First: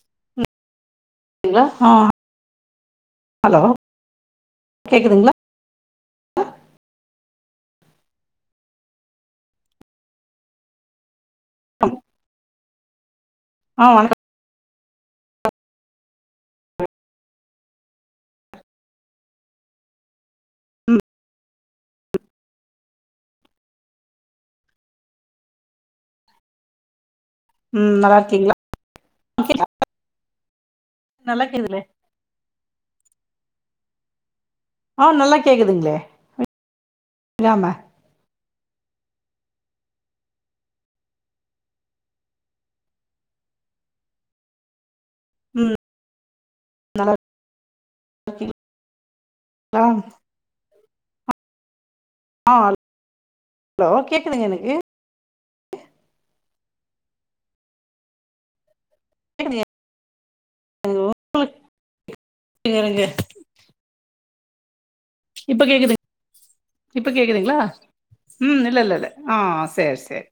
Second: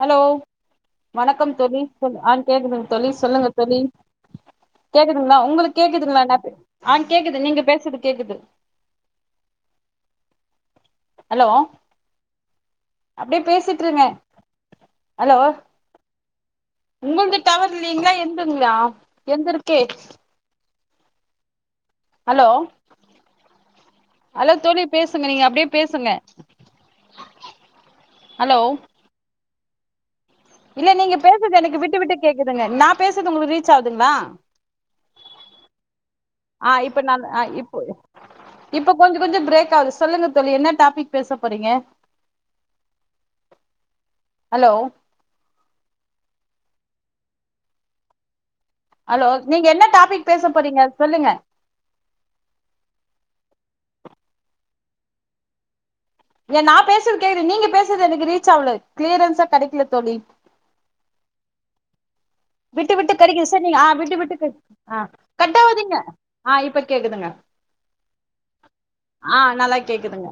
Hello வணக்கம் ங்களா தோழி ஆ ஆன் கேக்குதுங்க தோழி சொல்லுங்க ஹலோ தோழி கேக்குதுங்களா உங்களுக்கு கேக்குதுங்களா நா ஆஹ் கேக்குது நீங்க பேசுது கேக்குது ஹலோ அப்டியே பேசிட்டு ஆ இருங்க வணக்கம் ஹலோ உங்களுக்கு டவர் இல்லைங்களா எந்த ங்களா எந்தருக்கே உம் ஹலோ அலோ தோழி பேசுங்க நீங்க அப்டியே பேசுங்க உம் நல்லா இருக்கீங்ளா ஹலோ இல்ல நீங்க பேசுது எனக்கு விட்டு விட்டு கேக்குது ங்க நா பேசுறது உங்களுக்கு ரீச் ஆகுதுங்களா ஆஹ் நல்லா கேக்குதுங்ளே ஆஹ் இப்ப நா ஹ் ஆ இப்போ இப்ப கொஞ்ச கொஞ்ச பிரேக் ஆகுது சொல்லுங்க தோழி என்ன டாபிக் பேச போறீங்க ஹலோ உம் நல்லா இருக் ஹலோ நீங்க என்ன டாபிக் பேச போறீங்க சொல்லுங்க ஆஹ் ஹலோ கேக்குதுங்க எனக்கு ஏன் நா பேசுறது கேக்குது நீங்க பேசுறது எனக்கு ரீச் ஆவ்ல க்ளியரன்ஸா கேக்குதுங்க கெடக்கல தோழி உங்களுக்கு விட்டு இருங்க விட்டு கெடக்து சார் நீங்க ஆ விட்டு விட்டு ஆஹ் இப்ப கட்டாவதிங்க கேக்குதுங்க ஆஹ் இப்ப கேக்குதுங்க ம் இல்ல இல்ல இல்ல ஆ ஆஹ் நல்லா சேரி சேரி கேக்குதுங்க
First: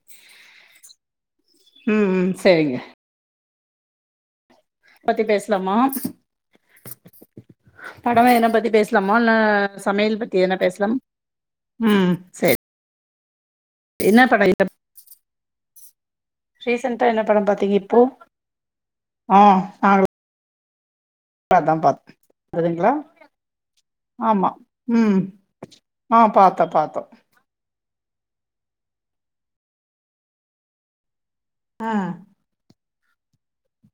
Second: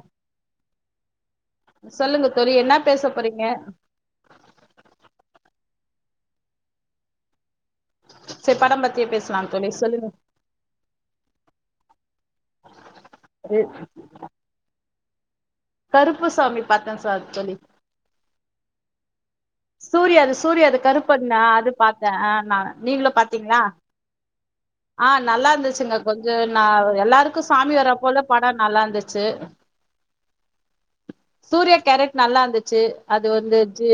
ம் சொல்லுங்க ம் தோழி என்னா சேரிங்க பேச போறீங்க பத்தி பேசலாமா படம் என்ன சரி பத்தி படம் பத்தியே பேசலாமா இல்ல பேசலா தோழி சொல்லுங்க சமையல் பத்தி என்ன பேசலா உம் செரி [unintelligible] என்ன படம் கருப்பு சாமி பாத்தே ரீசென்டா சார் என்ன பட பாத்தீங்க இப்போ ஆ நாங்களா சூரியாது சூரியாது பண்ண அது அதா பாத்தே பாத்தோ அதுங்களா நீங்களும் பாத்தீங்களா ஆமா ஆ ம் நல்லா இருந்துச்சுங்க ஆ கொஞ்சம் பாத்தோ பாத்தோ எல்லாருக்கும் சாமி வர போல பட நல்லாருந்துச்சு சூர்யா கேரக்ட் நல்லாருந்துச்சு அது வந்துச்சு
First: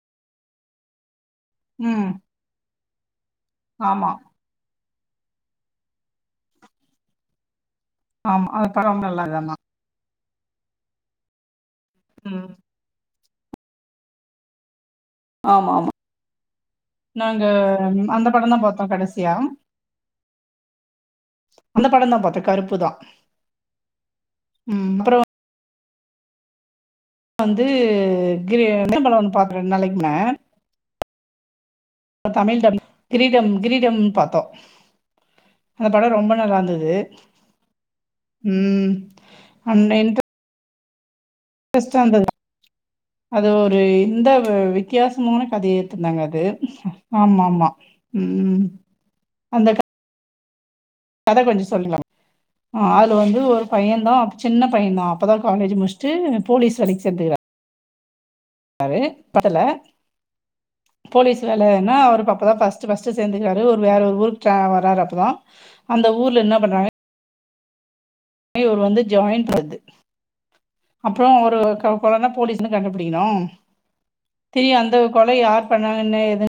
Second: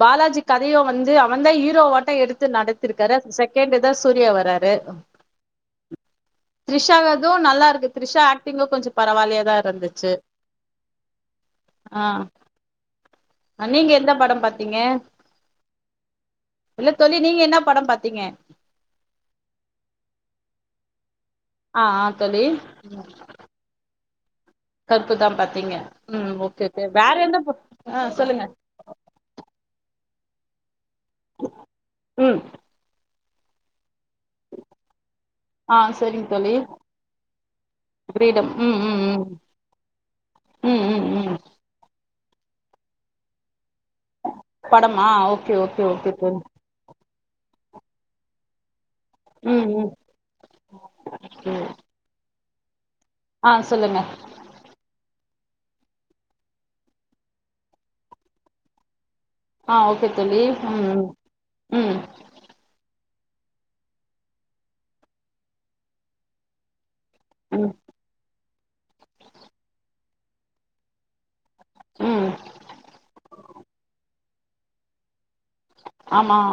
பாலாஜி கதையு வந்து அவ் வந்த ம் ஹீரோவாட்ட எடுத்து நடத் இருக்கரு செகண்டு் தா ஆமா சூர்யா வராரு த்ரிஷாகது நல்லாருக்கு த்ரிஷா ஆமா அது ஆக்டிங்கு கொஞ்ச படம் நல்லாதாமா பரவால்லயாதா இருந்துச்சு ஆஹ் ம் அ நீங்க எந்த படம் பாத்தீங்க ஆமா ஆமா இல்ல தோழி நீங்க நாங்க என்ன படம் பாத்தீங்க அந்த படந்தா பாத்தோ கடைசியா ஆ அந்த ஆ படந்தா பாத்தோ தோழி கருப்புதா ம் அப்புறோ கருப்புதா பாத்தீங்க ம் ஓகே ஓகே வேற எந்த ப வந்து ஆ சொல்லுங்க கி [unintelligible] நாளைக்கு ன ம் தமிழ் தம் கிரீடம் கிரீடம் பாத்தோ ஆ அந்த பட சரிங்க ரொம்ப தோழி நல்லாந்தது கிரீடம் ம் உம் ம் அம் எனக்கு ம் உம் உம் பர்ஸ்ட்டு வந்தது அது ஒ ஒரு இந்த வ் படமா வித்தியாசமான ஓகே கதைய ஓகே ஓகே எத்துருந்தாங்க தோழி அது ஆமா ஆமா உம் உம் உம் உம் கத கொஞ்ச சொல்லுங்க ஆ அதுல வந்து ஆ ஒரு சொல்லுங்க பையந்தா சின்ன பையந்தா அ அப்பதா காலேஜ் முடிச்சுட்டு போலீஸ் வேலக்கு சேந்துருவா அவரு பத்தல ஆ ஓகே தோழி ம் ம் போலீஸ் வேலன்னா ம் அவருக்கு அப்பதா பஸ்ட்டு பஸ்ட் சேர்ந்து இருக்காரு வேற ஒரு ஊருக்கு வராரு அப்பறோ அந்த ஊர்ல என்னா பண்றாங்க உம் யோ வந்து ஜாய்ன் பணுது அப்புறோ ஒ ரு ம் கொழந்த போலீஸ்ன்னு கண்டுபிடிக்கணு தெரியு அந்த கொலை யார் பண்ணாங்கன்னு ஆமா எது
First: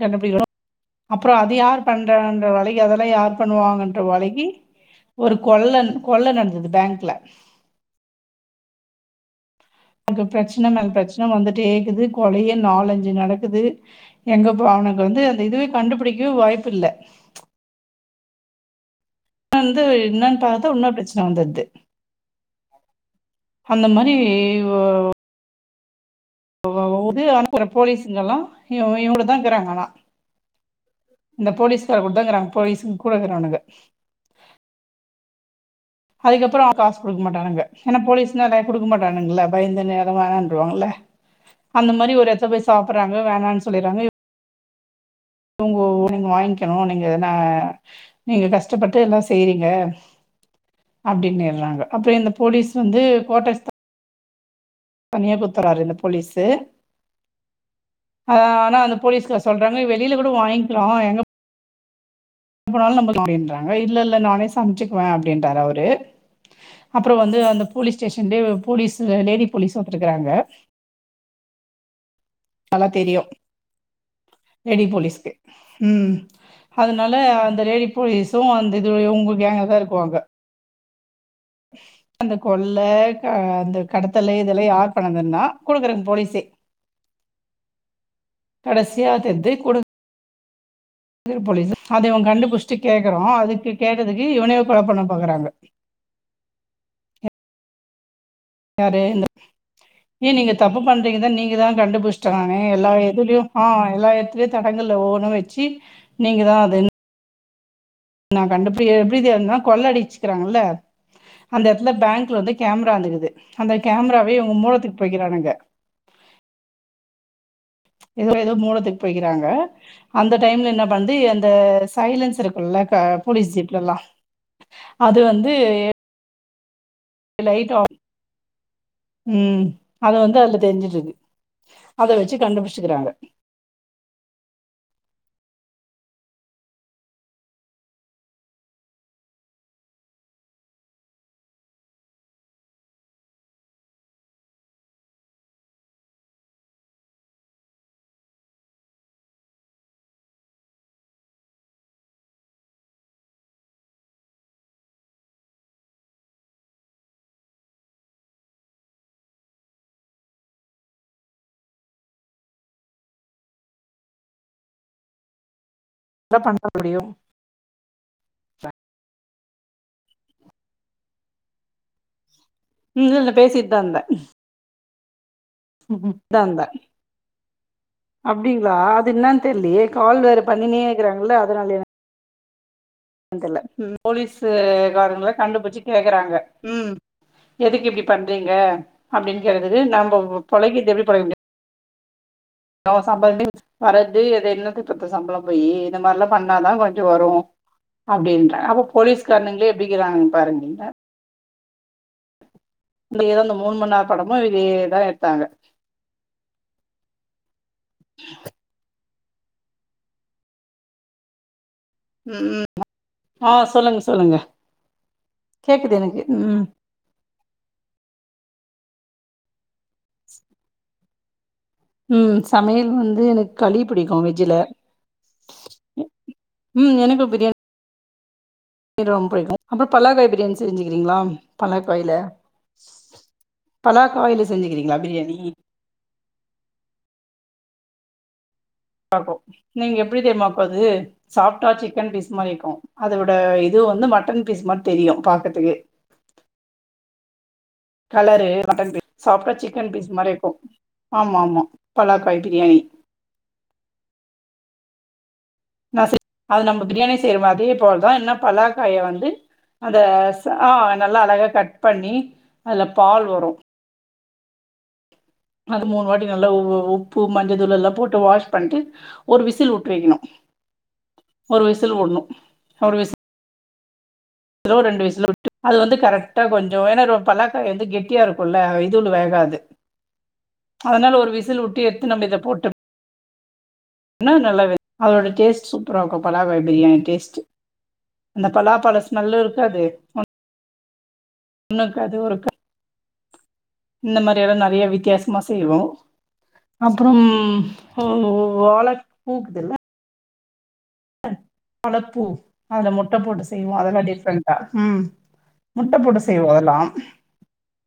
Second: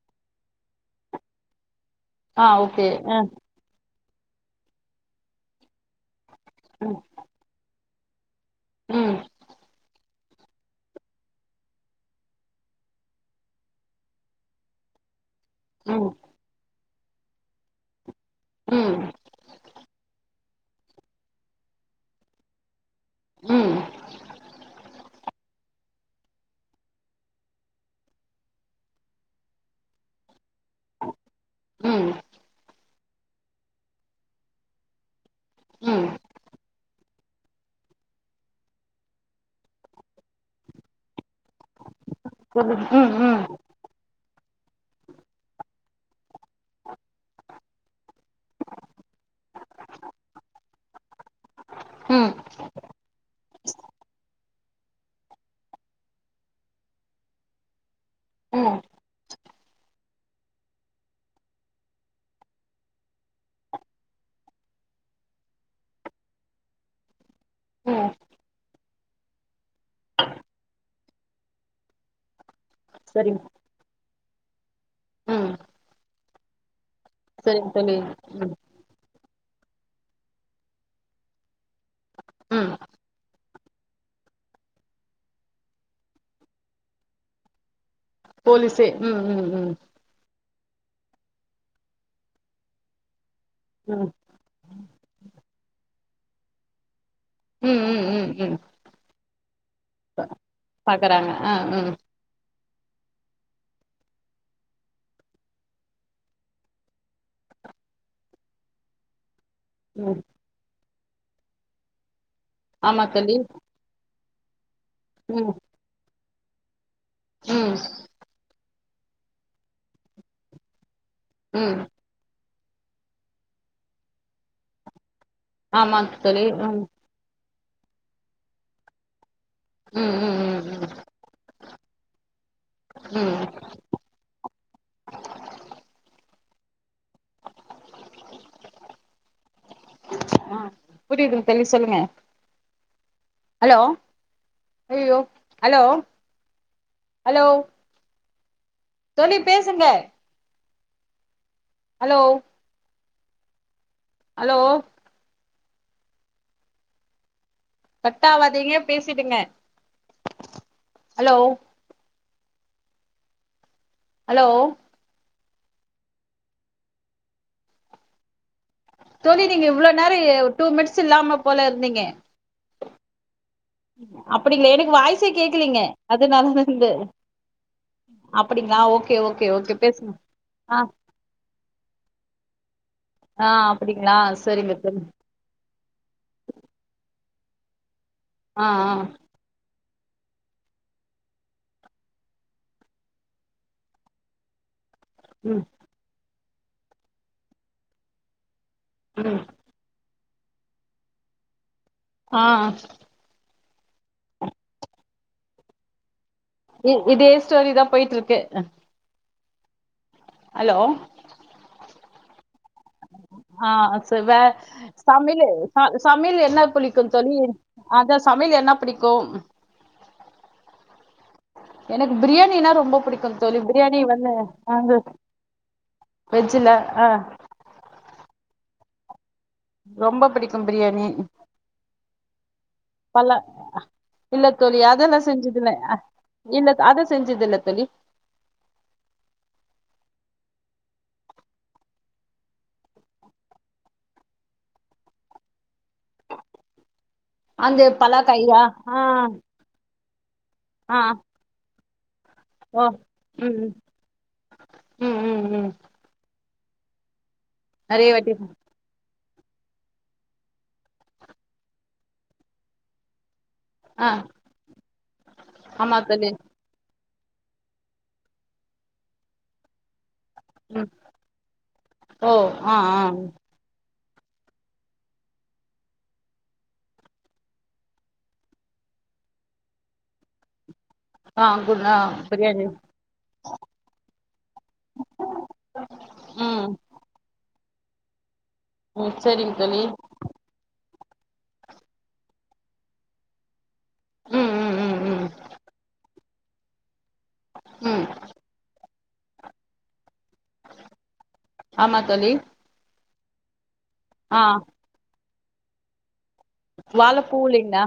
கண்டுபிடிக்கிறோம் அப்றோ அது யார் ஆ பண்றாங்க வலை ஓகே அதெல்லா ஆ யார் பண்ணுவாங்க [unintelligible] வழங்கி ஒரு கொள்ளன் கொள்ள நடந்தது பேங்க்ல உம் எனக்கு பிரச்சன மேல பிரச்சன வந்துட்டே இக்குது கொலையே நாலஞ்சு நடக்குது எங்க போ அவனுக்கு வந்து இதுவே ம் கண்டுபிடிக்கவு வாய்ப்பு இல்ல உம் இத வந்து என்னன்னு பாத்தா இன்னொரு பிரச்சன வந்துறுது ம் அந்த மாரி ஓ வவ வுது அனுப்புறே போலீஸுங்கல்லா இவு இவுங்கலதா இக்கறாங்கலா இந்த போலீஸ்கார ம் கூடத்தா இக்கறாங்க போலீஸ் கூட இக்கறானுங்க ம் அதுக்கு அப்பறோ காஸ் குடுக்க மாட்டானுங்க ஏனா போலீஸ்னா [unintelligible] குடுக்க மாட்டானுங்கல பயந்துட்டு எதும் வேணான்றுவாங்கல்ல அந்த மாரி ஒரு எச்ச போய் சொல்லு ம் சாப்பற்றாங்க ம் வோனானு சொல்லிறாங்க இவுங்கோ இவுங்க வாங்க்கணும் நீங்க எதனா நீங்க கஷ்டப்பட்டு எல்லா செய்றீங்க அப்டின்னிற்றாங்க அப்புறம் இந்த ம் போலீஸ் வந்து கோட்டர்ஸ் தனியா குத்தற்றாரு இந்த போலீஸு ஆ ம் ஆனா அந்த போலீஸ்கார் சொல்றாங்க வெளில கூட வாங்க்கலா எங்க எப்பனாலும் நம அப்டின்றாங்க இல்ல இல்ல நானே சமைச்சுக்குவேன் அப்டின்றாரு அவரு அப்புறம் வந்து அந்த போலீஸ் ம் ஸ்டேஷன்லயே போலீஸ் லேடி போலீஸ் [unintelligible] நல்லா தெரியு சரிங்க லேடி போலீஸ்க்கு ம் உம் அதுனால அந்த சரிங்க லேடி தோழி போலீஸும் ம் அந்த இது இவுங்க கேங்காதா இருக்குவாங்க அந்த ம் கொள்ள ஆ அந்த கடத்தலு இதெல்லாம் யார் பண்ணங்கன்னா கூட இக்குறங்க போலீஸே போலீஸே கடைசியா உம் உம் தெரிது உம் கூடக்குற [unintelligible] போலீஸ் அத இவன் கண்டுபிடிச்சுட்டு கேக்குறோ அதுக் கு ம் கேட்டதுக்கு இவனே கொல பண்ண பாக்குறாங்க ம் ம் ம் ம் வேற என்ன ஏன் நீங்க தப்பு பண்ணுறீங்கதா பாக்குறாங்க ஆ நீங்க தான் ம் கண்டுபிடிச்டோ நாங் எல்லா இதுலயும் ஆ எல்லா இடத்துலயும் தடங்கள்ல ஒவ்வொன்னு வச்சு நீங்க தா அது நா கண்டபிடி எப்படி தெரியும்னா கொள்ள ம் அடிச்சுக்கிறாங்கல்ல அந்த இடத்துல பேங்க் வந்து கேமரா ஆமா இருந்துக்குது தோழி அந்த கேமரா அப்படியே உங்க முலத்துக்கு போய்க்கிறானுங்க ம் ம் இவங்க ஏதோ முடதுக்கு போய்க்கிறாங்க அந்த டைம்ல என்ன வந்து அந்த ம் சைலன்ஸ் இருக்கு இல்ல ஆ போலீஸ் ஜீப்ல எல்லா அது வந்து ஆமா தோழி ம் லைட் ஆப் உம் ம் அது வந்து ம் அதுல ம் ம் தெரிசுறுது அதவச்சு கண்டுபிடிச்சக்கிறாங்க ம் ஆ புரியுதுங் தோழி சொல்லுங்க ஹலோ அய்யயோ ஹலோ ஹலோ தோழி பேசுங்க ஹலோ ஹலோ கட்டா ஆவாதேங்க பேசிடுங்க ஹலோ ஹலோ என்ன பண்ண முடியும் தோழி நீங்க இவ்வள நேரம் டூ மினிட்ஸ் இல்லாம போல இருந்தீங்க ம் இல்லல்ல பேசி அப்டிங்களா எனக்கு வாய்ஸ் தா இருந்த அப்டிங்ளா அப்டிங்களா அது ஓகே என்னன்னு ஓகே ஓகே தெரியலேயே பேசுங்க கால் வேற ஆ பண்ணினே இருக்கிறாங்கள அதனால ஆ தெர்ல ம் அப்டிங்களா சரிங்க தோழி போலீஸுகாரங்க கண்டு புடிச்சு கேக்குறாங்க ம் எதுக்கு இப்டி பண்றீங்க ஆ ஆ அப்டினு கேட்டதுக்கு நம் ப பொழைகிறது எப்டி பொழைக்க முடியு ஓ சம்பளனே வச்சுக்கோ வரது அத என்னத்த இப்ப இந்த சம்பள ம் போயி இந்த மாரிலா பண்ணாதா கொஞ்சோ வரு அப்டின்றாங்க அப்ப போலீஸ்காரங்களே எப்டிக்கிறாங்க பாருங்க இல்ல ஆ இந்த ஏதோ இந்த மூணு மண்நேர படமு இதையேதா எடுத்தாங்க உம் இதே ஸ்டோரி தா போய்ட்ருக்கு அலோ உம் உம் ஆஹ் ச வே சமய்லு கேக்குது ச எனக்கு சமய்லு ம் என்ன புளிக்கு சொல்லி அத சாப் சமய்ல் என்ன பிடிக்கும் எனக்கு ம் பிரியாணினா சமையல் ரொம்ப வந்து பிடிக்கும் எனக்கு தோழி களி பிரியாணி பிடிக்கு வந்து வெஜ்ஜுல நான் வெஜ் வெஜ்ஜூல ஆஹ் ணி ரொம் புடிக்கு ரொம்ப புடிக்கு பிரியாணி பலாக்காய்ல பலா பலாக்காய்ல இல்ல தோழி செஞ்சுக்கிறீங்களா அதுல பிரியாணி செஞ்சதில்ல அஹ் இல்ல அத செஞ்சதில்ல தோழி பாப்போ இன்னைக்கு எப்டி தெரியுமா அப்ப அது சாப்டா சிக்கன் பீஸ் மாரி இருக்கு அதோட இதே வந்து மட்டன் பீஸ் மாரி தெரியு பாக்கற்துக்கு அந்த பலாக்கையா ஆஹ் சாஃப்டா சிக்கன் பீஸ் மாரி ஆமா ஆமா பலாக் ஓ உம் உம் உம் நா செ அது நம்ப பிரியாணிஸ் திரும்ப அதே போலதா என்ன பலாக்காய வந்து அத ச ஆஹ் நல்லா அழகா கட் பண்ணி அதுல பால் வரு ஆஹ் அது மூணு வாட்டி நல்லா உ உ உ உப்பு மஞ்சதூளு எல்லா போட்டு வாஷ் பண்ட்டு ஒரு விசில் விட்டு வைக்ணு ம் ஒரு விசுலு வுட்ணு ஓ ஆ ஒரு ஆ விஸ் லோ ரெண்டு விசுலு விட்டு அது வந்து கரெக்டா வெந்தோன ஒரு பலாக்காய் வந்து கெட்டியா இருக்குல்ல ஆஹ் இதுலு வேகாது அதனால ஒரு ஆ விசில் குட் விட்டு ஆ எட்த்து நம்ம இத பிரியாணி போட்டம் என்னா நல்லாவே அதோட டேஸ்ட் சூப்பரா இருக்கு பலாகாய் ம் பிரியாணி டேஸ்ட்டு அந்த பலாபழ ம் ஸ்மெல்லு செரிங்க தோழி இருக்காது உனக்கு அது ஒரு க இந்த ம் மாரியெல்லா ம் நெறைய ம் ம் வித்தியாசமா செய்வோ ஆம் புரிலயே ம் உம் உம் வேலக் போகுதுல அ ஆமா வாழப்பூ தோழி அதுல முட் ட போட்டு செய் ஒ அதல்லா டிஃப்ரெண்டா ம் முட்ட போட்ட வாழப்பூலிங்களா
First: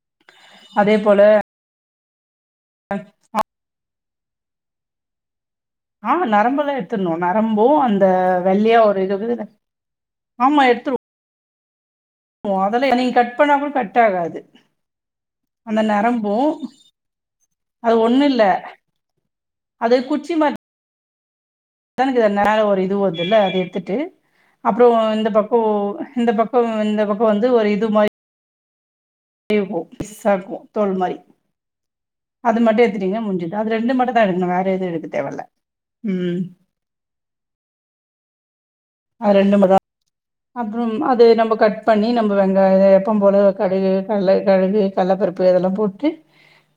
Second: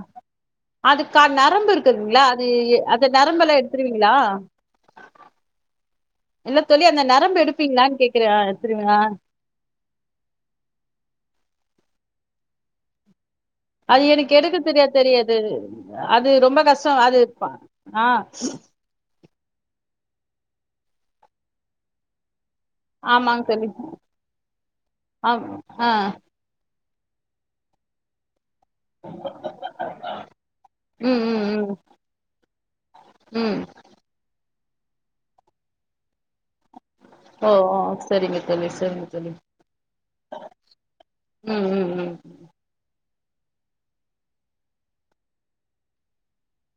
அதே அதுக் போல கா நரம்புருக் இருக்குங்களா அத நரம்பெல்லா எடுத்துருவீங் லா ஆ நரம்பல்லா எடுத்தர்ணு நரம்பு எடுப்பீங்களான்னு அந்த கேக்குறே வெள்ளியா ஒரு எடுத்துருவீங்களா இது ஆமா எடுத்துடு ஓ அதல்ல என்னைய கட் கூட கட் அது எனக்கு ஆகாது. எடுக்க தெரியா தோழி அந்த அது நரம்பும் ரொம்ப கஷ்டோ அது அது ஆ ஒண்ணும் இல்ல. அது குச்சி மா தனக் தன் மேல ஒரு இது வருதுல்ல ஆமாங்க அது தோழி எடுத்துட்டு அப்றோ இந்த ஆம் பக்கோ ஆ இந்த பக்கோ இந்த பக்கோ வந்து ஒரு இது மாரி அப்படியே இருக்கு பிஸ்சாருக்கு தோல் மாரி ம் ம் ம் அது மட்டு எடுத்டீங்க முடிஞ்சுது ம் அது ரெண்டு மட்டு தா எடுக்னு வேற வேற எது எடுக்க தேவயில்ல உம் ஓ ஓ சரிங்க தோழி சரிங்க தோழி அது ரெண்டு மட் தா அப்புறம் அது நம்ம ம் கட் ம் பண்ணி ம் நம்ம வெங்காய எப்போபோல கடுகு கள்ள கடுகு கள்ளப்பருப்பு இதெல்லா போட்டு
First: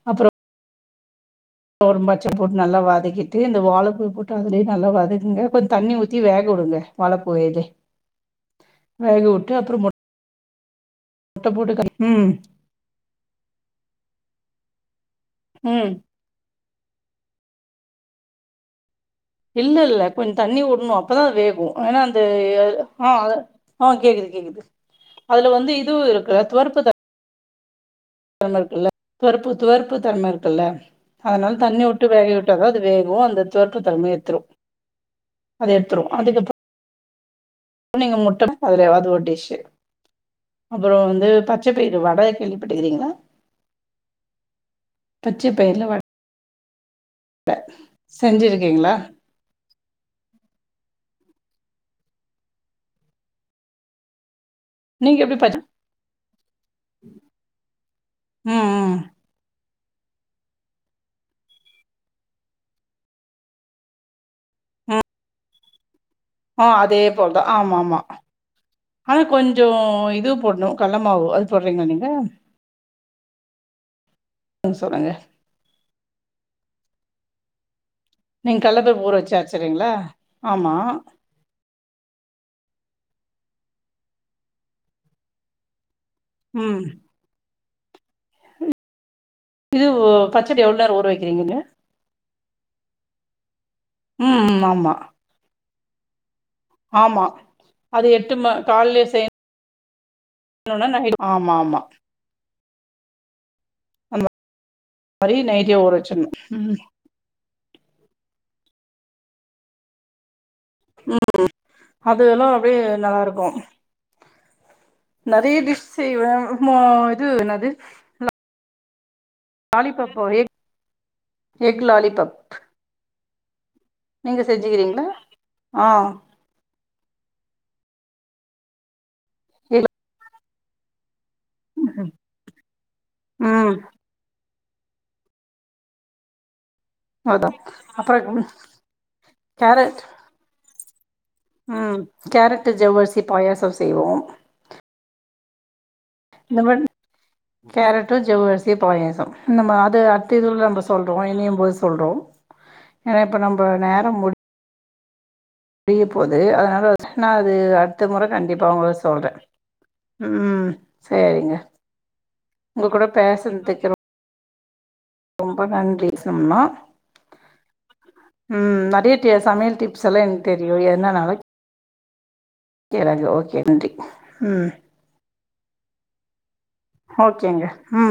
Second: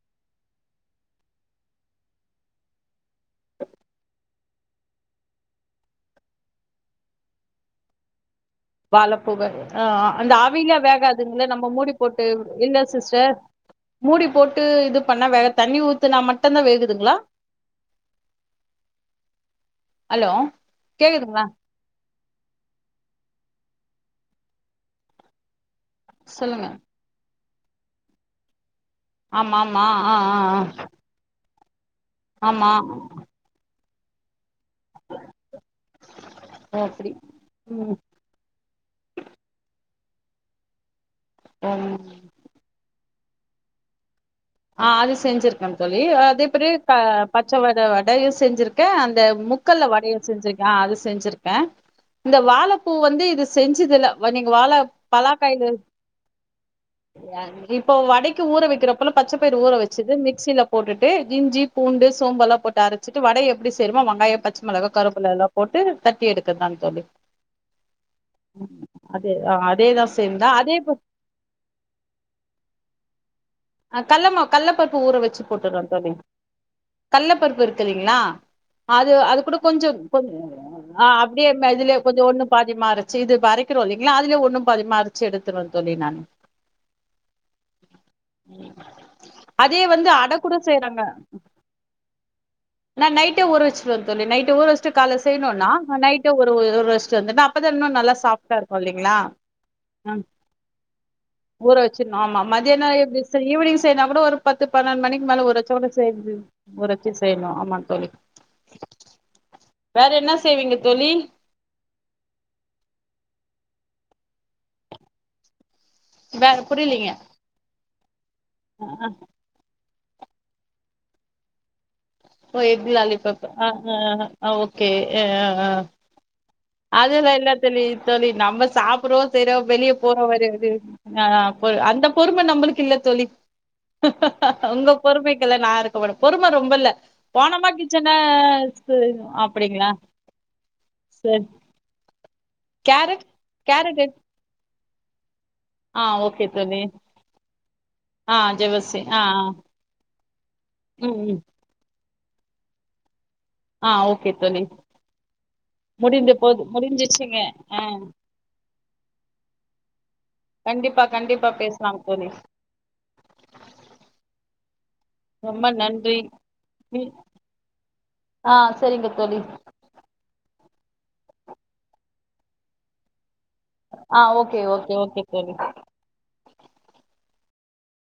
அப்பறோ தோரம் பச்ச போட்டு நல்ல வதக்கி டி அந்த வாழப்பு போட் அதுலயே நல்லா வதங்க கொஞ்சோ தண்ணி ஊத்தி வேக உடுங்க வாழப்பூ இது வாழப்பூவ ஆ அந்த ஆ விங்க வ வேகாதுங்கள முட்ட நம்ம கறி மூடி போட்டு ம் இல்ல சிஸ்டர் மூடி போட்டு இது பண்ண வேக தண்ணி ம் ஊத்துனா மட்டும்தான வேகுது ங்களா இல்ல இல்ல கொஞ்சோ தண்ணி உட்ணு அப்பதான கேக்குதுங்களா வேகும் ஏன்னா அந்த ஆ ஆ கேக்குது கேக்குது அதுல வந்து இதுவு இருக்கு சொல்லுங்க துவரப்பு தன் [unintelligible] பருப்பு ஆமா ஆமா துவரப்பு ஆ தன்ம ஆ இருக்குல்ல ஆ அதனால தண்யுட் வேக விட்டா ஆமா அது வேகு அந்த த தன்ம எத்து அத எடுத்துரு அதுக்கப்ப ஓ அப்படி ம் நீங்க முட்டு அதுல அது ஒரு டிஷ் அப்புற வந் அ ம் பச்சப்பயிறு வட கேள்விப்பட்டுக்கிறீங்க ஆஹ அது பச்சை செஞ்சிருக்கே பயிர்ல தோழி வட அது பிரு பச்ச வட வடயு செஞ்சிருக்க செஞ்சிருக்கீங்களா அந்த மு குக்கர வடய செஞ்சிருக்கே அது செஞ்சிருக்க இந்த வாழப்பூ வந்து இது செஞ்சதுல வணி வாழ நீங்க எப்டி பச்ச பலாக்காயல இப்போ வடைக்கு ஊற ம் வைக்கிற ம் போல ஊற வச்சுடு மிக்சியில போட்டடு இஞ்சி பூண்டு சோம்புல்லா போட்டு அரைச்சிட்டு வடை எப்படி சேுமோ வெங்காய பச்ச மிளகா கருப்புல எல்லா போட்டு தட்டி எடுக்கதா ஆஹஅதே தோழி போலதாஆமா ஆமா ஆனா அதே ஆ கொஞ்ச அதேதா இது சேம் தா போடணும அதே ப கள்ள மாவு அது போடுறீங்க நீங்க கல்லமவ் ம் கள்ளப்பருப்பு சொல்லுங்க ஊற வச்சு போட்டுறோ தோழி கள்ளப்பருப்பு இருக் இருறீங்களா நீங்க கல்லப்பருப்பு ஊற அது வச்சு அது கூட அரச்சிறீங்களா கொஞ்ச கொஞ்ச ஆமா அப்படியே இதுல கொஞ்சஒண்ணு பதிமாறிச்சு இது மரைக்கிறோ இல்லைங்களா அதுலே ஒன்னும் பதிமாறிச்சு எடுத்துடுவேன்னு சொல்லி நானு உம் உம் இது பச்சடி எவ்ளோர ஊற வைக்கிறீங்க ஆ நைட்ட உரவச்சி வ நைட்டு ம் ஊர வாச்ட்டு ஆமா கால செய் நானுனா நைட் ஒரு ரெஸ்ட் ஆமா வந்அப்பதா இன்னு அது நல்லா எட்டு ம சாஃப்டா இருக்கு கால்லே இல்லீங்களா ஹம் செய்யணும்னா நைட் ஆமா ஊற ஆமா வச்சிர ஆமா மதியியான எப்படி சார் ஈவினிங செய் ந கூட அந்த ஒரு பத் பதினெண்டுமணிக்கு மாரி மேல உரச்சு நைட்டே கூட ஊற செய் வச்சிடணு ம் உரவச்சி செய்யணு ஆமா தோழி வேற என்ன செய்வீங்க தோழி உம் அது எல்லா அப்படியே நல்லா இருக்கு நிறய டிஷ் செய்வ வேற மோ புரியலீங்க இது என்னாது [unintelligible] ஆ ஆ. லாலி பப் எக் லாலி ஓ எக்லாலி பப் நீங்க அஹ் ஓகே செஞ்சுக்கிறீங்களா எ அஹ் ஆ அதுலா என்னா தெர்லியே தோழி நம்ம சாப்புடுவோ சேரோ எக் வெளிய போரா வரு தெ ஆஹ் போலு அந்த பொறும நம்பளுக்கு இல்ல தோழி ம் உங்க பொறுமைக்கெல்லா நா இருக்க மாட் பொறும ரொம்பல்ல அதா போனமா கிச்சன அப்றோ ச அப்படிங்ளா கேரட் ம் கேரட்டு ஜவ்வரிசி கேரட் பாயாசம் கேரட் எடு செய்வோம் ஆ ஓகே இந்த தோழி மன் கேரட்டு ஆ ஜவ்வருசி ஜெபஸ்ரீ ஆ பாயசம் ஆ நம்ம அது அத்து இதுல நம்ம சொல்றோ ம் ம் இனியும் போது சொல்றோ அ ப்ப நம்ப ஆ நேரம் ஓகே முடி தோழி பிய முடிந்து போது அதனால நா முடிஞ்சிச்சுங்க அது ஆ அடுத்த மொற கண்டிப்பா உங்களுக் சொல்றே ம் கண்டிப்பா கண்டிப்பா சேரிங்க பேசலாம் தோழி உங்க கூட பேசன்துக்கு ரொ ரொம்ப நன்றி சும்மா ஆ ம் சரிங்க நறிய டிய தோழி சமயல் டிப்ஸ் எல்லா எனக் தெ [unintelligible] [unintelligible] ஆஹ் ஓகே ம் ஓகே ஓகே தோழி ஓகேங்க ம்